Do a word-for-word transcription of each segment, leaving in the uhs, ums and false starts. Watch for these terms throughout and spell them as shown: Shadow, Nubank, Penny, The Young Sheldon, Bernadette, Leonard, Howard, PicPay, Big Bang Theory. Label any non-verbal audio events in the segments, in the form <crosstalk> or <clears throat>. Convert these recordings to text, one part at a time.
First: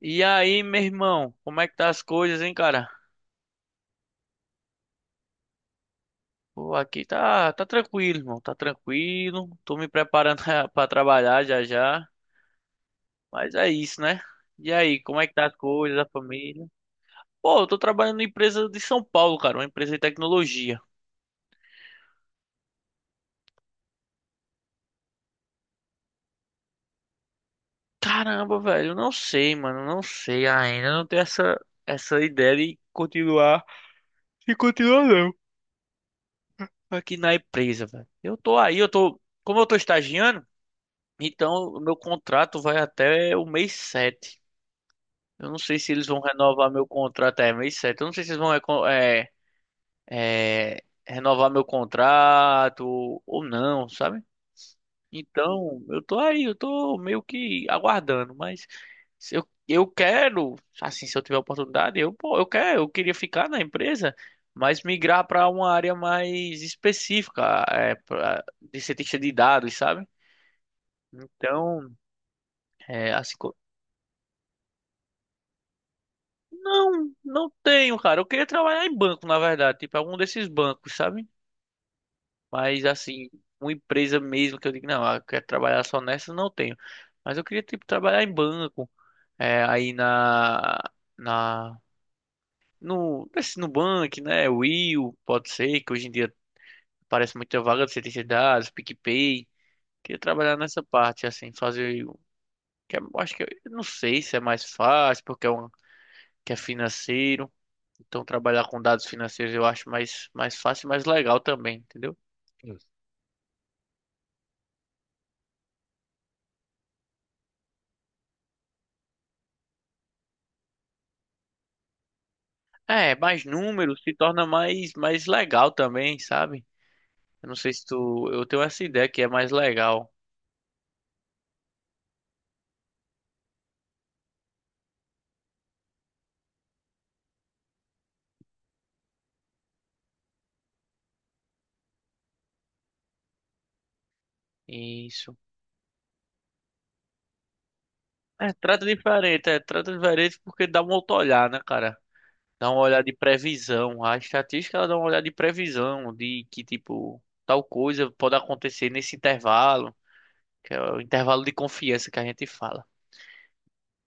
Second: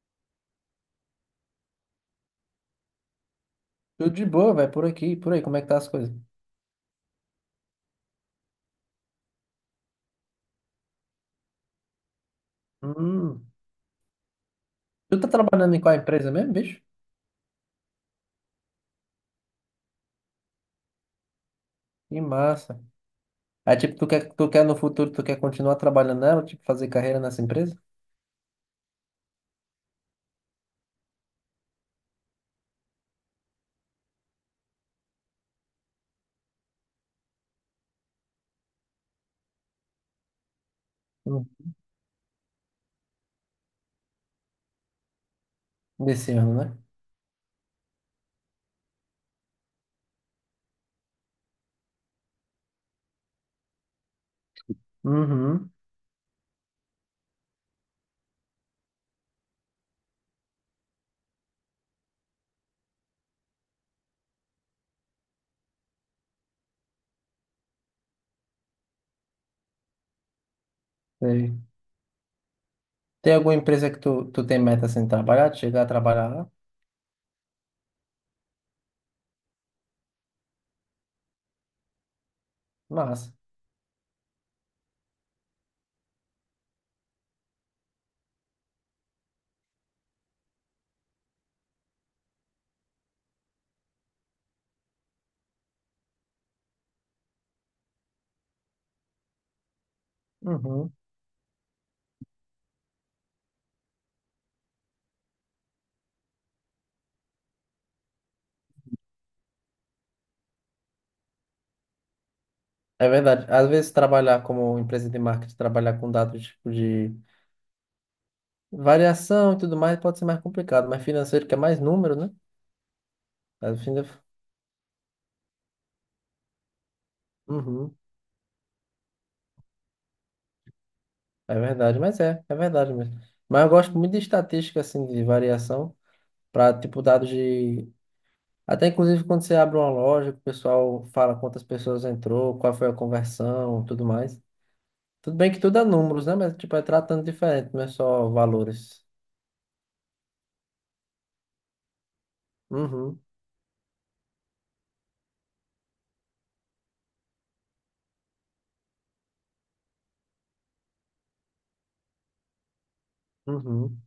E aí, meu irmão, como é que tá as coisas, hein, cara? Tudo de boa, velho, por aqui, por aí, como é que tá as coisas? Pô, aqui tá, tá tranquilo, irmão, tá tranquilo. Tô me preparando <laughs> pra trabalhar já já, Hum. mas é isso, né? E aí, Tu como é tá que tá as trabalhando em qual coisas, a empresa mesmo, família? bicho? Pô, eu tô trabalhando numa empresa de São Paulo, cara, uma empresa de tecnologia. Que massa. Aí, tipo, tu quer, tu quer no futuro, tu quer continuar trabalhando nela, tipo, fazer carreira nessa empresa? Caramba, velho, eu não sei, mano, eu não sei ainda, eu não tenho essa essa ideia de continuar, de continuar não, aqui na empresa, velho. Eu tô aí, eu tô, como eu tô estagiando, Hum. então, o meu contrato vai até o mês sete. Eu não sei se eles vão Desse ano, renovar né? meu contrato. É, mês sete. Eu não sei se eles vão reco- é, é, renovar meu contrato ou não, sabe? Uhum. Então, eu tô aí, eu tô meio que aguardando, mas se eu, eu quero, assim, se eu tiver oportunidade, eu, pô, eu quero, eu queria ficar na empresa, mas migrar para uma área mais específica, é, pra- de cientista de dados, sabe? Sei. Então, é, Tem assim. alguma empresa que tu, tu tem meta assim, de trabalhar, de chegar a trabalhar lá? Não, não tenho, cara. Eu queria trabalhar em banco, na verdade, tipo algum desses bancos, sabe? Mas assim, Massa. uma empresa mesmo que eu digo, não, ah, eu quero trabalhar só nessa, não tenho. Mas eu queria tipo trabalhar em banco, é, aí na na no nesse Nubank, né? Will, pode ser que hoje em dia parece muita vaga de ciência de dados, PicPay. Queria trabalhar nessa Uhum. parte assim, fazer o- que é- eu acho que eu não sei se é mais fácil porque é um que é financeiro. Então, trabalhar com dados financeiros eu acho mais, mais fácil e mais legal também, entendeu? Isso. É verdade. Às vezes, trabalhar como empresa de marketing, trabalhar com dados, tipo, de variação e tudo mais, pode ser mais complicado, mas financeiro, que é mais número, né? É, mais Mas, no fim números da- se torna mais, mais legal também, sabe? Eu não sei se Uhum. tu. Eu tenho essa ideia que é mais legal. É verdade, mas é, é verdade mesmo. Mas eu gosto muito de estatística, assim, de variação, para, tipo, dados de. Até inclusive quando você abre uma loja, que o pessoal fala quantas pessoas entrou, qual foi a conversão, tudo mais. Isso. Tudo bem que tudo é números, né? Mas, tipo, é tratando diferente, não é só É, trata valores. diferente, é, trata diferente porque dá um outro olhar, né, cara? Dá uma olhada de Uhum, previsão. A estatística ela dá uma olhada de previsão, de que, tipo, tal coisa pode acontecer nesse intervalo, que é o intervalo de confiança que a gente fala. uhum.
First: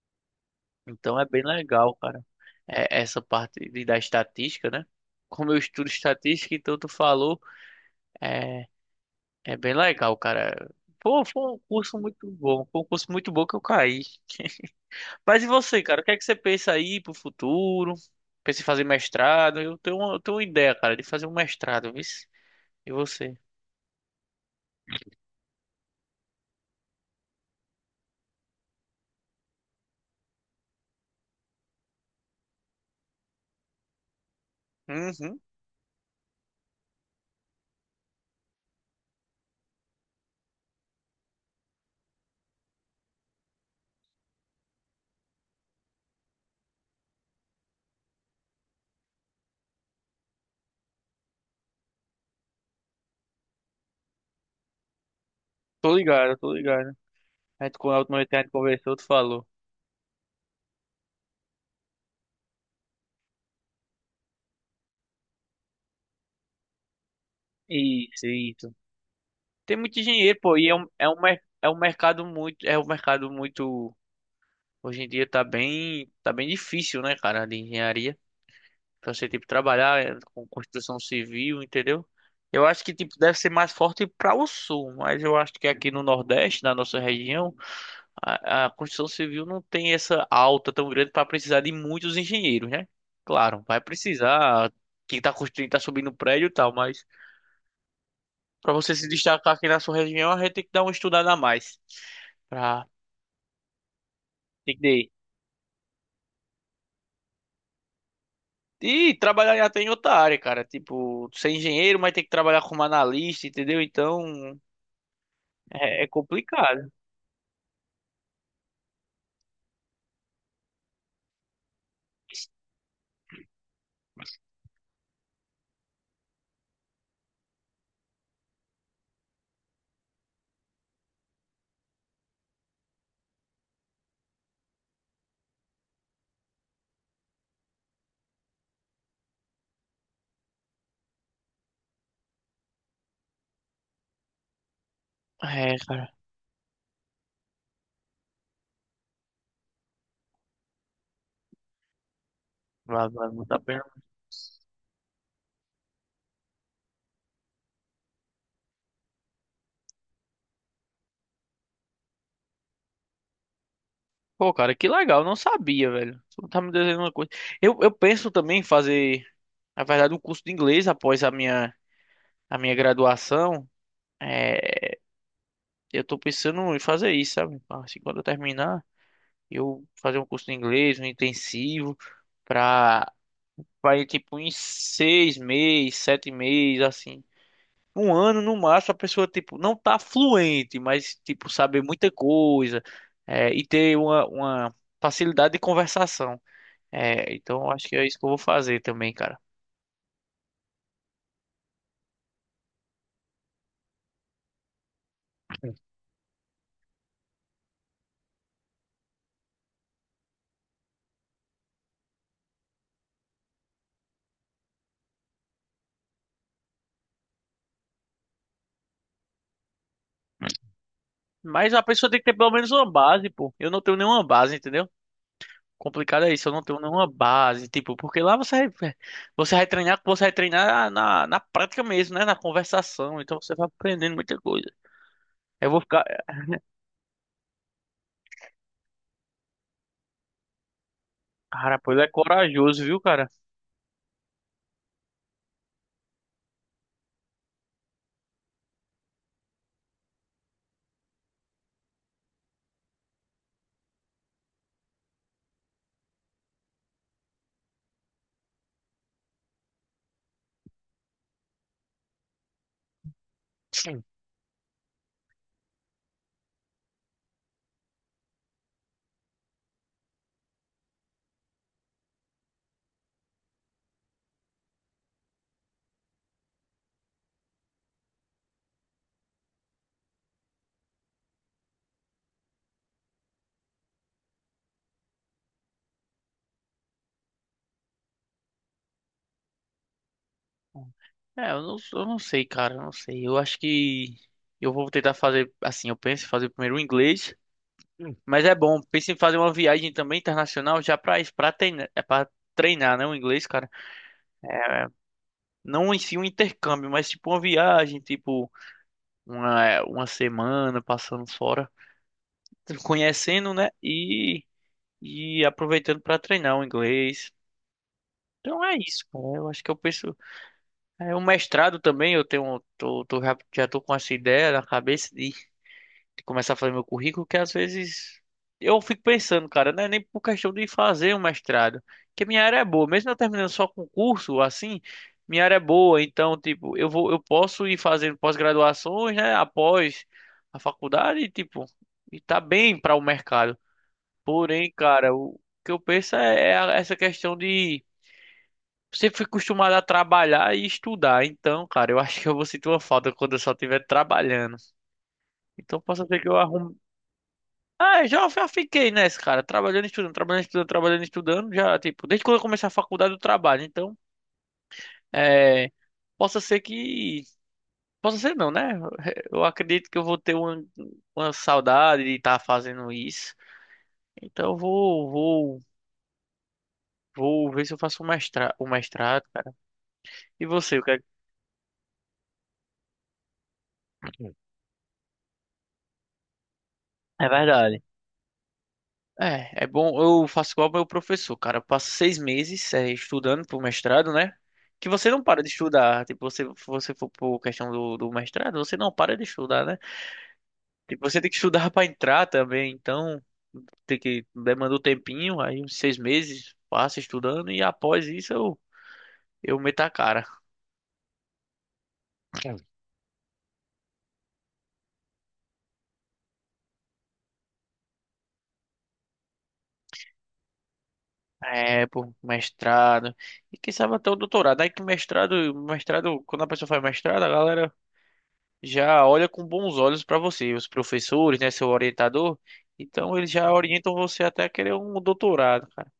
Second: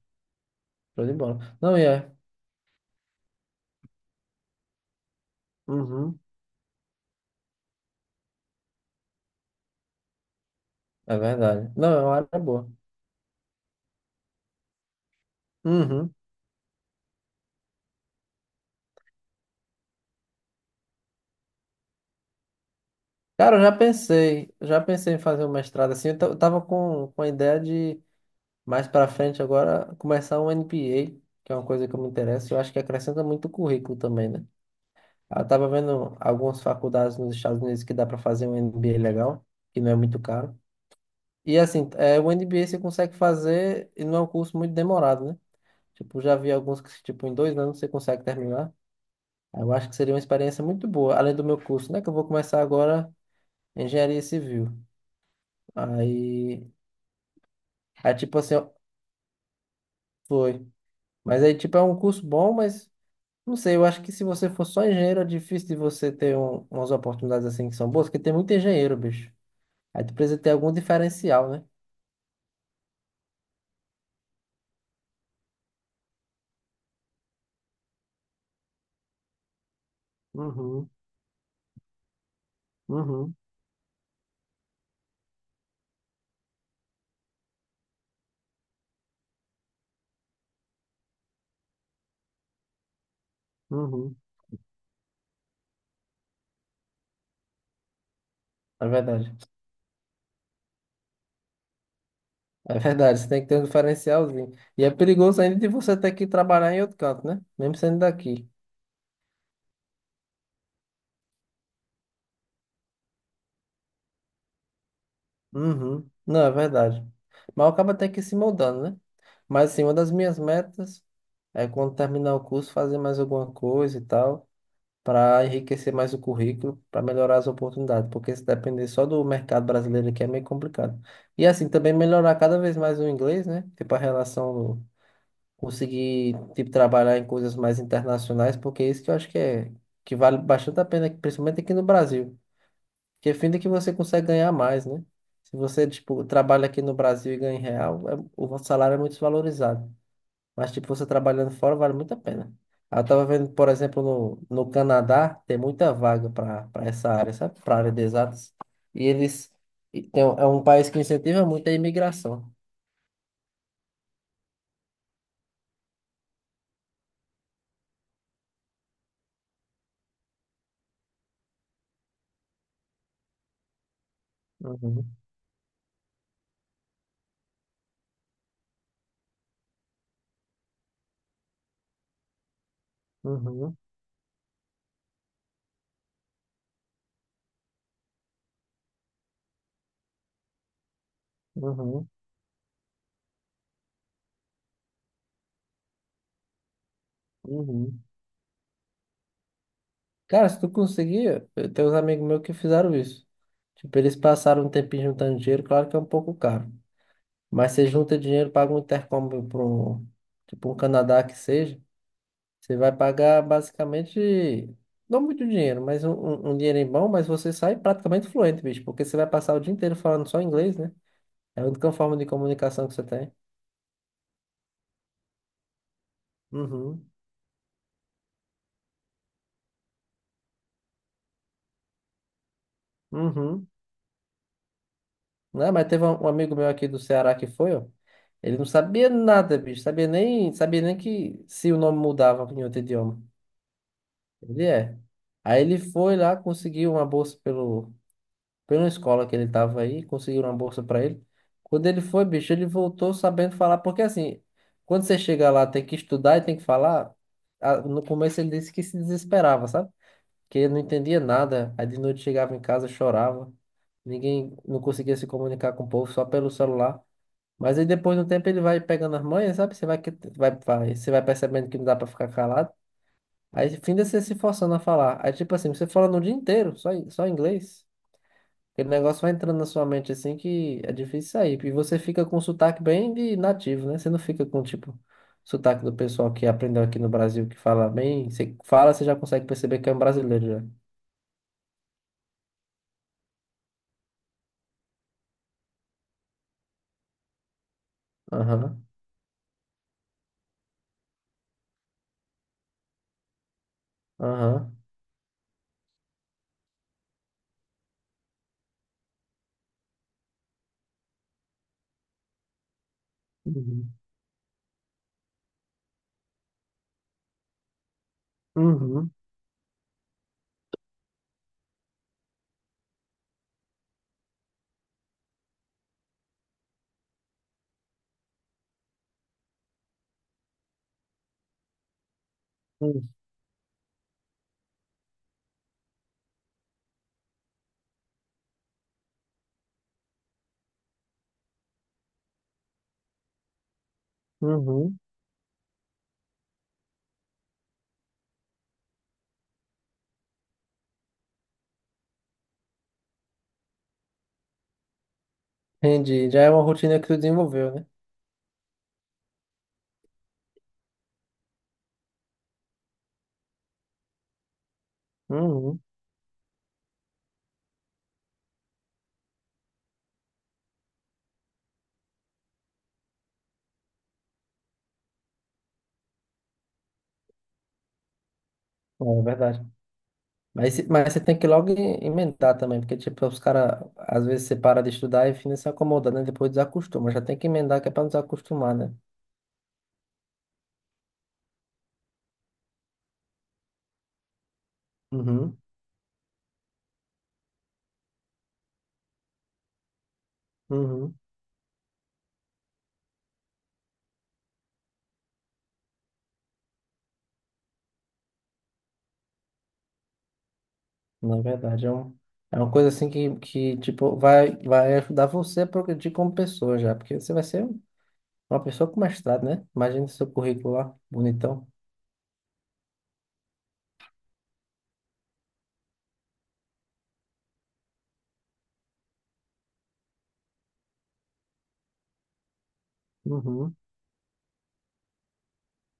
Show de Então é bem bola. Não, e legal, é. cara. É, essa parte de, da estatística, né? Como eu estudo Uhum, estatística, então tu falou, é, é bem legal, cara. é Pô, foi um verdade. Não, curso é uma muito área bom, boa. foi um curso muito bom que eu caí. Mas e você, cara? O que Uhum. é que você pensa aí pro futuro? Pensa em fazer mestrado? Eu tenho uma, eu tenho uma ideia, cara, de fazer um mestrado, viu? E você? Cara, eu já pensei, já pensei em fazer um mestrado assim. Eu ta- eu tava com, com a ideia de mais pra frente agora, começar um M B A, que é uma coisa que eu me interesso, e eu acho que acrescenta muito o currículo também, né? Uhum. Eu tava vendo algumas faculdades nos Estados Unidos que dá para fazer um M B A legal, que não é muito caro. E assim, é, o M B A você consegue fazer e não é um curso muito demorado, né? Tipo, já vi alguns que, tipo, em dois anos você consegue terminar. Eu acho que seria uma experiência muito boa, além do meu curso, né? Que eu vou começar agora engenharia civil. Tô ligado, tô Aí, ligado. A gente, quando a aí última vez que tipo a gente assim, ó, conversou, tu falou. foi. Mas aí, tipo, é um curso bom, mas não sei, eu acho que se você for só engenheiro, é difícil de você ter um- umas oportunidades assim que são boas, porque Isso, tem muito isso. engenheiro, bicho. Tem muito Aí tu precisa dinheiro, ter pô, e algum é um, é um, mer- diferencial, né? é um mercado muito, é um mercado muito. Hoje em dia tá bem, tá bem difícil, né, cara, de engenharia. Pra você, tipo, trabalhar eh, com Uhum, construção civil, entendeu? Eu acho que, tipo, uhum, deve ser mais forte para o sul, mas eu acho que aqui no Nordeste, na nossa região, a, a construção civil não tem essa alta tão grande para precisar de muitos engenheiros, né? Claro, vai uhum. precisar. Quem tá construindo, tá subindo prédio e tal, mas para É você se verdade. destacar aqui na sua região, a gente tem que dar uma estudada a mais. É Pra verdade, você tem que ter um diferencialzinho. E é entender. perigoso ainda de você ter que trabalhar em outro canto, né? Mesmo sendo daqui. E trabalhar até em outra área, cara. Tipo, ser engenheiro, mas tem que trabalhar como analista, entendeu? Então, é, é Uhum. Não, é complicado. verdade. Mas acaba até que se moldando, né? Mas assim, uma das minhas metas é quando terminar o curso, fazer mais alguma coisa e tal. Para enriquecer mais o currículo, para melhorar as oportunidades, porque se depender só do mercado brasileiro aqui é meio complicado. E assim, também melhorar cada vez mais o inglês, né? Tipo, a relação, conseguir, tipo, trabalhar em coisas mais internacionais, porque é isso que eu acho que é, que vale bastante a pena, principalmente aqui no Brasil, que é fim de que você consegue ganhar mais, né? Se É, você, cara. tipo, trabalha aqui no Brasil e ganha em real, é- o salário é muito desvalorizado. Mas, tipo, você trabalhando fora vale muito a pena. Aí eu Vale, tava vale vendo, muito a por pena. exemplo, no, no Canadá, tem muita vaga para para essa área, sabe? Para área de exatas. E eles. E tem, um- é um país que incentiva muito a imigração. Pô, cara, que legal. Não sabia, velho. Tu tá me dizendo uma coisa. Eu, eu penso também em fazer, na verdade, um curso de inglês após a minha, a minha graduação. É, Uhum, eu tô pensando em fazer isso, sabe? Assim, quando eu terminar, eu fazer um curso de inglês, um intensivo, pra, uhum, pra ir, tipo, em seis meses, sete meses, assim. Um ano no máximo a pessoa tipo não tá fluente, mas tipo saber uhum, muita coisa, é, e ter uma, uma facilidade de conversação. É, então eu acho que uhum. é isso que eu vou fazer também, cara. Cara, se tu conseguir, eu tenho uns amigos meus que fizeram isso. Tipo, eles passaram um tempinho juntando dinheiro, claro que é um pouco caro. Mas você junta dinheiro, paga um intercâmbio para um, tipo, um Canadá que seja. Você vai pagar basicamente, não muito dinheiro, mas um, um, um dinheirinho bom, mas você sai praticamente fluente, bicho, porque você vai passar o dia inteiro falando só inglês, né? É a Mas a única pessoa forma tem que de ter pelo menos comunicação uma que você base, tem. pô. Eu não tenho nenhuma base, entendeu? Complicado é isso, eu não tenho Uhum, nenhuma base, tipo, porque lá você vai- é, você vai treinar, você vai treinar na, na prática mesmo, né? Na conversação, então você vai uhum. aprendendo muita coisa. Eu Não, vou mas ficar, teve um, um amigo meu aqui do Ceará que foi, ó. Ele não sabia nada, bicho, sabia nem, sabia nem que se o cara, pô, nome ele é mudava em outro corajoso, viu, idioma. cara? Ele é. Aí ele foi lá, conseguiu uma bolsa pelo pela escola que ele tava aí, conseguiram uma bolsa para ele. Quando ele foi, bicho, ele voltou sabendo falar, porque assim, quando você chega lá, tem que estudar e tem que falar. ah, No começo ele disse que se desesperava, sabe? Que ele não entendia nada. Aí de noite chegava em casa, chorava. Ninguém não conseguia se comunicar com o povo só pelo celular. Mas aí depois de um tempo ele vai pegando as manhas, sabe? Você vai, que- vai, vai, você vai percebendo que não dá para ficar calado. Aí, fim de você se forçando a falar. Aí, tipo assim, você falando o dia inteiro, só, em- só em inglês. Aquele negócio vai entrando na sua mente assim que é difícil sair. E você fica com sotaque bem de nativo, né? Você não fica com, tipo, sotaque do pessoal que aprendeu aqui no Brasil, que fala bem. Você fala, você já consegue perceber que é um brasileiro já. É, eu não, eu não sei, cara, eu não sei. Eu acho que eu vou tentar fazer assim, eu penso em fazer primeiro o inglês. Hum. Mas é bom, Aham, penso em fazer uma viagem também internacional já pra isso, pra treinar, é para treinar, né, o inglês, cara. aham. Não em si um intercâmbio, mas tipo uma viagem, tipo uma, uma semana passando fora, conhecendo, né, Uhum, e e aproveitando pra treinar o inglês. Então é isso, uhum, cara. Eu acho que eu penso. É, o mestrado também, eu tenho, tô, tô, já, já tô com essa ideia na cabeça, começar a fazer meu currículo, que às vezes eu fico pensando, cara, não é nem por questão de fazer um mestrado, que minha área é boa, uhum, mesmo eu terminando só concurso, assim, minha área é boa, então, tipo, eu vou, eu posso ir fazendo pós-graduações, né, após a faculdade, e, tipo, e tá bem para o mercado. Porém, uhum. cara, o que eu penso é, é a- essa questão de. Você foi acostumado a trabalhar e estudar, então, cara, eu acho que eu vou sentir uma falta quando eu só estiver trabalhando. Então, possa ser que Entendi. eu Já é uma arrume. rotina que tu desenvolveu, né? Ah, eu já, já fiquei nessa, cara. Trabalhando, estudando, trabalhando, estudando, trabalhando, estudando. Já, tipo, desde quando eu comecei a faculdade eu trabalho. Então, é, Uhum. possa ser que. Possa ser não, né? Eu acredito que eu vou ter uma, uma saudade de estar fazendo isso. Então, eu vou, vou, vou ver se eu faço o mestrado, o É mestrado, cara. verdade. E Mas, você, o se- que é? que- mas você tem que logo em- emendar também, porque, tipo, os caras, às vezes você para de estudar e fica se acomoda, né? Depois desacostuma. Já É tem que emendar verdade. que é pra não desacostumar, né? É, é bom. Eu faço igual meu professor, cara. Eu passo seis meses é, estudando pro mestrado, né? Que você não para de Uhum. estudar. Tipo, você, se você for por questão do, do mestrado, você não para de estudar, né? Tipo, Uhum. você tem que estudar pra entrar também. Então, tem que demanda um tempinho, aí uns seis meses passa estudando e após isso eu, eu meto a cara. Na verdade, é, um, é uma coisa assim que, que, tipo, vai, vai ajudar você a progredir como pessoa já, porque você vai ser uma pessoa com mestrado, né? Imagina seu currículo lá, bonitão. É, pô, mestrado. E quem sabe até o doutorado. Aí que mestrado, mestrado, quando a pessoa faz mestrado, a galera já olha com bons olhos para você, os professores, né, seu orientador. Então eles já Uhum. orientam você até querer um doutorado, cara.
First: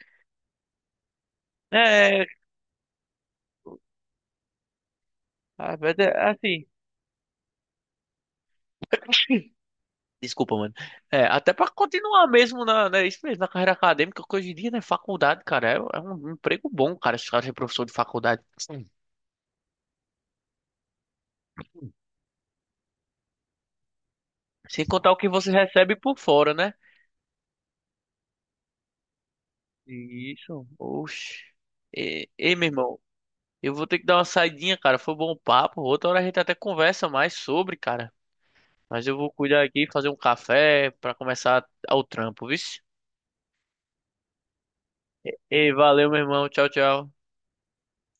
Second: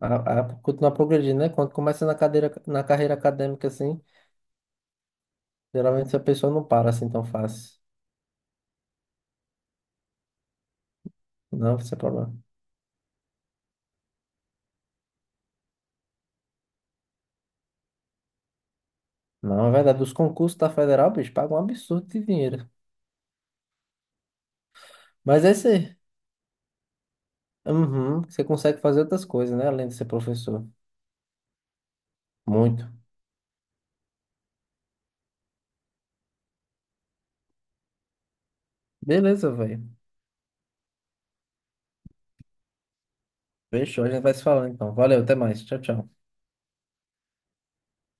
A, a, continuar progredindo, né? Quando começa na É, cadeira, na carreira acadêmica, assim, ah, mas geralmente é a pessoa não assim. para assim tão fácil. <clears throat> Desculpa, mano. É, até pra Não, isso é continuar problema. mesmo na, né, isso mesmo, na carreira acadêmica, que hoje em dia, né, faculdade, cara, é, é um emprego bom, cara, se cara é professor de faculdade. Sim. Não, é verdade. Os concursos da federal, bicho, pagam um absurdo de dinheiro. Sem contar o que Mas você é isso recebe aí. por fora, né? Uhum, você consegue fazer outras coisas, né? Além de ser professor. Isso, oxe. Ei, ei, meu Muito. irmão, eu vou ter que dar uma saidinha, cara, foi bom o papo, outra hora a gente até conversa mais sobre, cara. Mas eu vou Beleza, cuidar aqui, velho. fazer um café pra começar o trampo, viu? Fechou, a gente vai se falando então. Valeu, até mais. Ei, Tchau, valeu, tchau. meu irmão. Tchau, tchau.